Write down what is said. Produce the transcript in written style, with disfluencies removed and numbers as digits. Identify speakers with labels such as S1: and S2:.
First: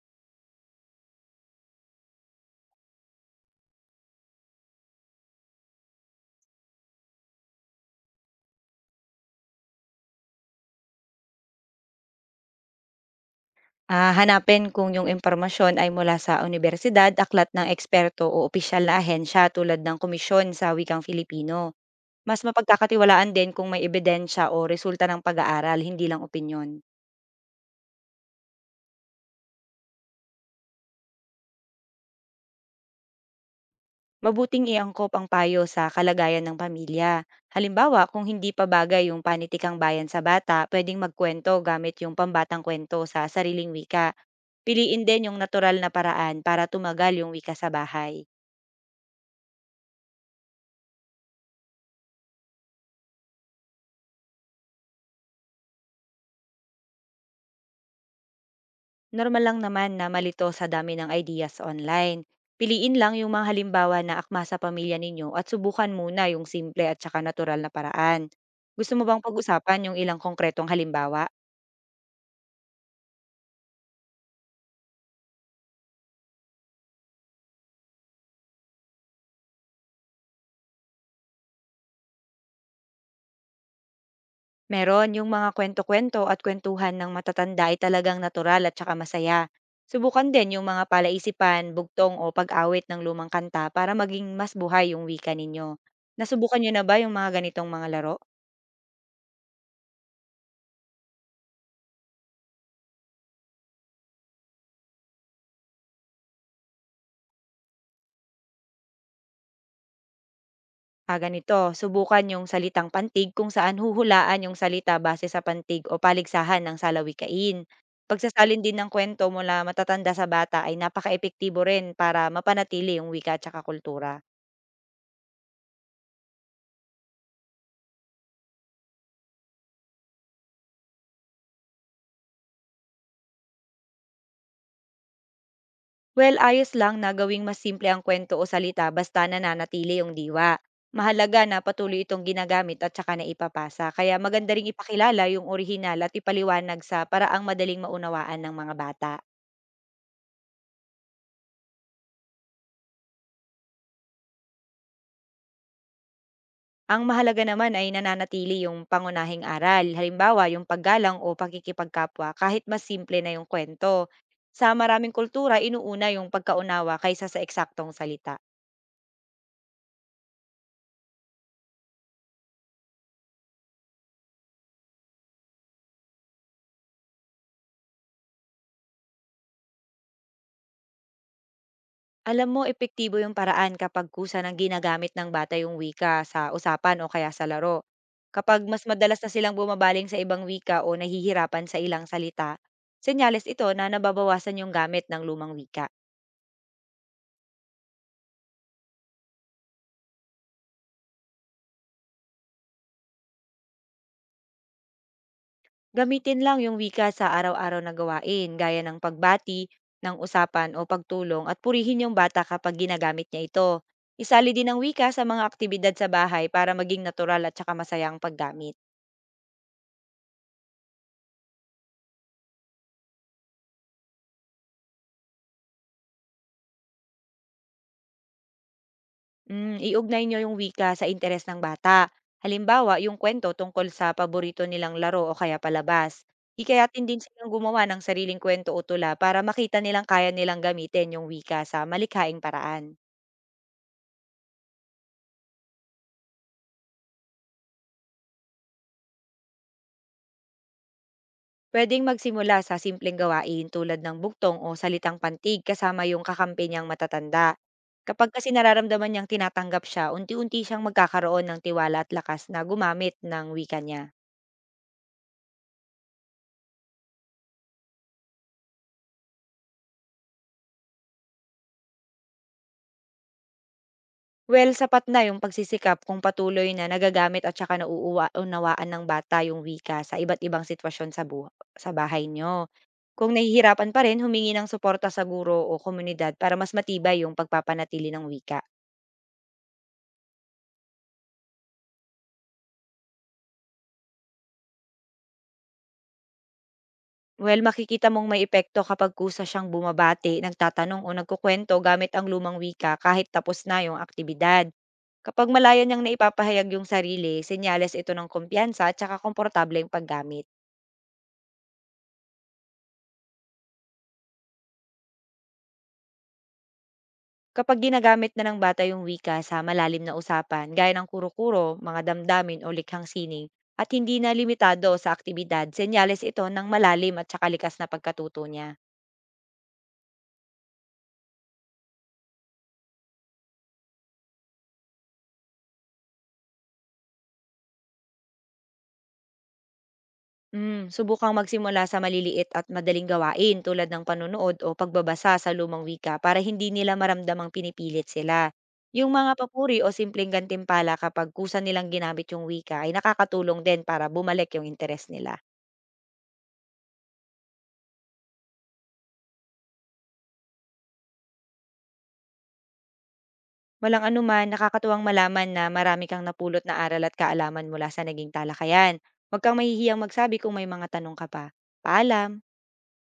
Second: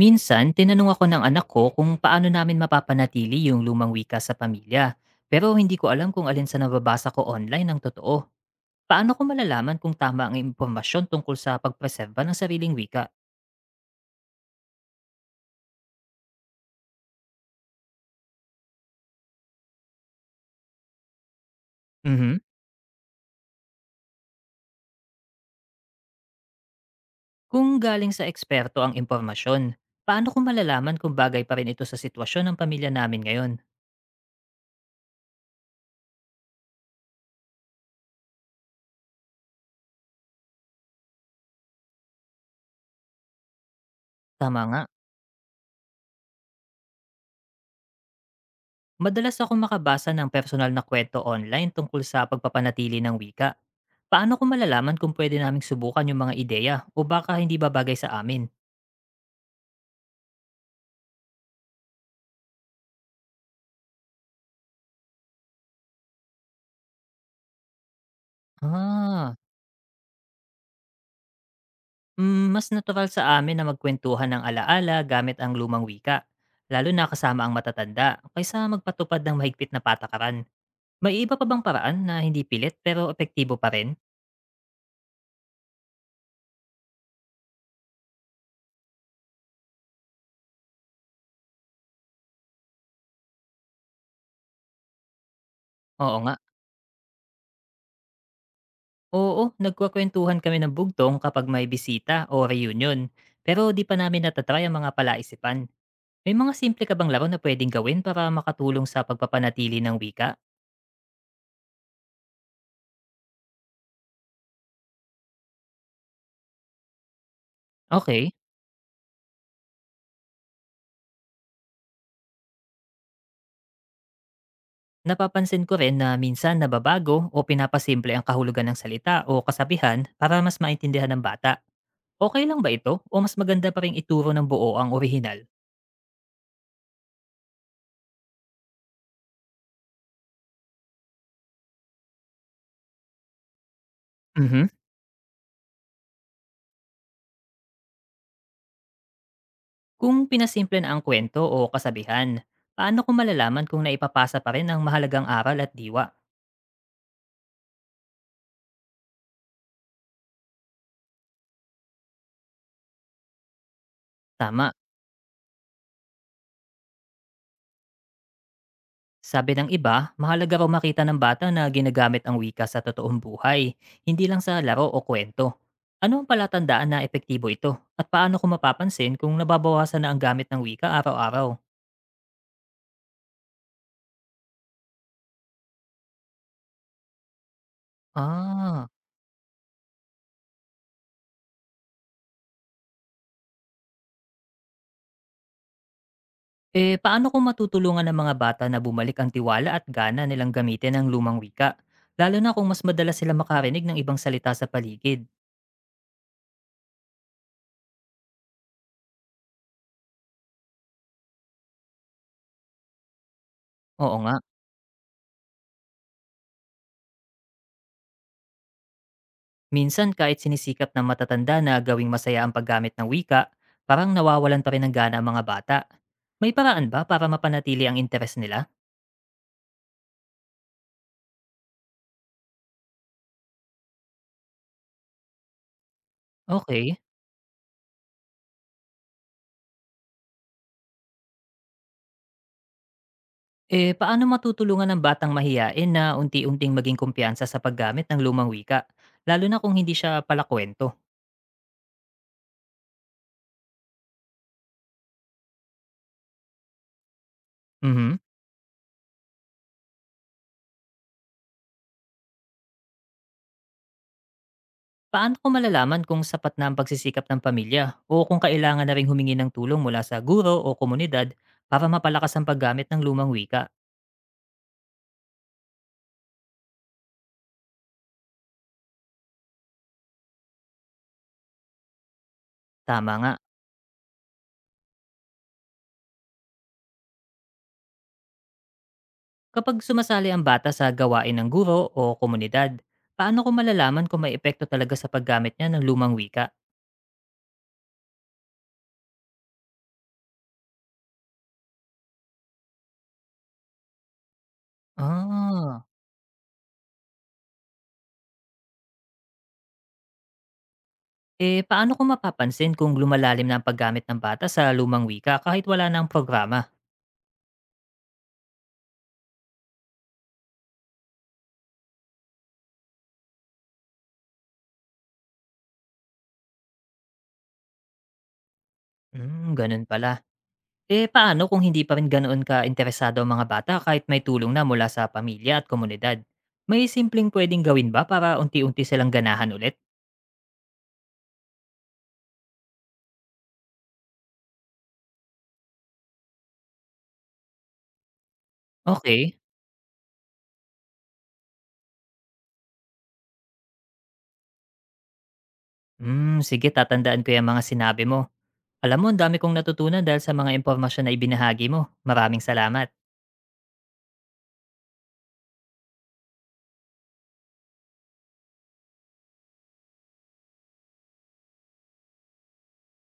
S1: Minsan, tinanong ako ng anak ko kung paano namin mapapanatili yung lumang wika sa pamilya. Pero hindi ko alam kung alin sa nababasa ko online ang totoo. Paano ko malalaman kung tama ang impormasyon tungkol sa pagpreserba ng sariling wika?
S2: Hanapin kung yung impormasyon ay mula sa unibersidad, aklat ng eksperto o opisyal na ahensya tulad ng komisyon sa wikang Filipino.
S1: Mhm.
S2: Mas mapagkakatiwalaan din kung may ebidensya o resulta ng pag-aaral, hindi lang opinyon.
S1: Kung galing sa eksperto ang impormasyon, paano ko malalaman kung bagay pa rin ito sa sitwasyon ng pamilya namin ngayon?
S2: Mabuting iangkop ang payo sa kalagayan ng pamilya. Halimbawa, kung hindi pa bagay yung panitikang bayan sa bata, pwedeng magkwento gamit yung pambatang kwento sa sariling wika.
S1: Tama nga.
S2: Piliin din yung natural na paraan para tumagal yung wika sa bahay.
S1: Madalas ako makabasa ng personal na kwento online tungkol sa pagpapanatili ng wika. Paano ko malalaman kung pwede naming subukan yung mga ideya o baka hindi ba bagay sa amin?
S2: Normal lang naman na malito sa dami ng ideas online. Piliin lang yung mga halimbawa na akma sa pamilya ninyo at subukan muna yung simple at saka natural na paraan. Gusto mo bang
S1: Ah,
S2: pag-usapan yung ilang konkretong halimbawa?
S1: mas natural sa amin na magkwentuhan ng alaala gamit ang lumang wika, lalo na kasama ang matatanda, kaysa magpatupad ng mahigpit na patakaran. May iba pa bang paraan na hindi pilit pero epektibo pa rin?
S2: Meron yung mga kwento-kwento at kwentuhan ng matatanda ay talagang natural at saka masaya. Subukan din yung mga palaisipan, bugtong o pag-awit ng lumang kanta para maging mas buhay yung wika ninyo.
S1: Oo nga.
S2: Nasubukan nyo na ba yung mga ganitong mga laro?
S1: Oo, nagkwakwentuhan kami ng bugtong kapag may bisita o reunion, pero di pa namin natatry ang mga palaisipan. May mga simple ka bang laro na pwedeng gawin para makatulong sa pagpapanatili ng wika?
S2: Ganito, subukan yung salitang pantig kung saan huhulaan yung salita base sa pantig o paligsahan ng salawikain.
S1: Okay.
S2: Pagsasalin din ng kwento mula matatanda sa bata ay napaka-epektibo rin para mapanatili yung wika at saka kultura.
S1: Napapansin ko rin na minsan nababago o pinapasimple ang kahulugan ng salita o kasabihan para mas maintindihan ng bata. Okay lang ba ito o mas maganda pa rin ituro ng buo ang orihinal?
S2: Well, ayos lang na gawing mas simple ang kwento o salita basta nananatili yung diwa. Mahalaga na patuloy itong ginagamit at saka naipapasa. Kaya maganda
S1: Mhm.
S2: ring ipakilala yung orihinal at ipaliwanag sa paraang madaling maunawaan ng mga bata.
S1: Kung pinasimple na ang kwento o kasabihan, paano ko malalaman kung naipapasa pa rin ang mahalagang aral at diwa?
S2: Ang mahalaga naman ay nananatili yung pangunahing aral, halimbawa yung paggalang o pakikipagkapwa kahit mas simple na yung kwento. Sa
S1: Tama.
S2: maraming kultura, inuuna yung pagkaunawa kaysa sa eksaktong salita.
S1: Sabi ng iba, mahalaga raw makita ng bata na ginagamit ang wika sa totoong buhay, hindi lang sa laro o kwento. Ano ang palatandaan na epektibo ito? At paano ko mapapansin kung nababawasan na ang gamit ng wika araw-araw?
S2: Alam mo, epektibo yung paraan kapag kusa ng ginagamit ng bata yung wika sa usapan o kaya sa laro. Kapag mas
S1: Ah,
S2: madalas na silang bumabaling sa ibang wika o nahihirapan sa ilang salita, senyales ito na nababawasan yung gamit ng lumang wika.
S1: eh paano ko matutulungan ng mga bata na bumalik ang tiwala at gana nilang gamitin ang lumang wika? Lalo na kung mas madalas sila makarinig ng ibang salita sa paligid.
S2: Gamitin lang yung wika sa araw-araw na gawain gaya ng pagbati, ng usapan o pagtulong at purihin yung bata kapag ginagamit niya ito.
S1: Oo nga.
S2: Isali din ang wika sa mga aktibidad sa bahay para maging natural at saka masaya ang paggamit.
S1: Minsan kahit sinisikap ng matatanda na gawing masaya ang paggamit ng wika, parang nawawalan pa rin ng gana ang mga bata. May paraan ba para mapanatili ang interes nila?
S2: Iugnay niyo yung wika sa interes ng bata. Halimbawa, yung kwento tungkol sa paborito nilang laro o kaya palabas.
S1: Okay.
S2: Hikayatin din silang gumawa ng sariling kwento o tula para makita nilang kaya nilang gamitin yung wika sa malikhaing paraan.
S1: Eh, paano matutulungan ng batang mahiyain na unti-unting maging kumpiyansa sa paggamit ng lumang wika, lalo na kung hindi siya palakwento?
S2: Pwedeng magsimula sa simpleng gawain tulad ng buktong o salitang pantig kasama yung kakampi niyang matatanda.
S1: Mhm.
S2: Kapag kasi nararamdaman niyang tinatanggap siya, unti-unti siyang magkakaroon ng tiwala at lakas na gumamit ng wika niya.
S1: Paano ko malalaman kung sapat na ang pagsisikap ng pamilya o kung kailangan na rin humingi ng tulong mula sa guro o komunidad para mapalakas ang paggamit ng lumang wika?
S2: Well, sapat na yung pagsisikap kung patuloy na nagagamit at saka nauunawaan ng bata yung wika sa iba't ibang sitwasyon sa, sa bahay niyo.
S1: Tama nga.
S2: Kung nahihirapan pa rin, humingi ng suporta sa guro o komunidad para mas matibay yung pagpapanatili ng wika.
S1: Kapag sumasali ang bata sa gawain ng guro o komunidad, paano ko malalaman kung may epekto talaga sa paggamit niya ng lumang wika?
S2: Well, makikita mong may epekto kapag kusa siyang bumabati, nagtatanong o nagkukwento gamit ang lumang wika kahit tapos na yung aktibidad. Kapag malaya
S1: Ah,
S2: niyang naipapahayag yung sarili, senyales ito ng kumpiyansa at saka komportable yung paggamit.
S1: eh paano ko mapapansin kung lumalalim na ang paggamit ng bata sa lumang wika kahit wala na ang programa?
S2: Kapag ginagamit na ng bata yung wika sa malalim na usapan, gaya ng kuro-kuro, mga damdamin o likhang sining, at hindi na limitado sa aktibidad, senyales ito ng malalim at saka likas na pagkatuto niya.
S1: Hmm, ganun pala. Eh paano kung hindi pa rin ganoon ka-interesado ang mga bata kahit may tulong na mula sa pamilya at komunidad? May simpleng pwedeng gawin ba para unti-unti silang ganahan ulit?
S2: Subukang magsimula sa maliliit at madaling gawain tulad ng panonood o pagbabasa sa lumang wika para hindi nila maramdamang pinipilit sila. Yung mga
S1: Okay.
S2: papuri o simpleng gantimpala kapag kusa nilang ginamit yung wika ay nakakatulong din para bumalik yung interes nila.
S1: Hmm, sige tatandaan ko yung mga sinabi mo. Alam mo, ang dami kong natutunan dahil sa mga impormasyon na ibinahagi mo. Maraming salamat.
S2: Walang anuman, nakakatuwang malaman na marami kang napulot na aral at kaalaman mula sa naging talakayan. Huwag kang mahihiyang magsabi kung may mga tanong ka pa. Paalam!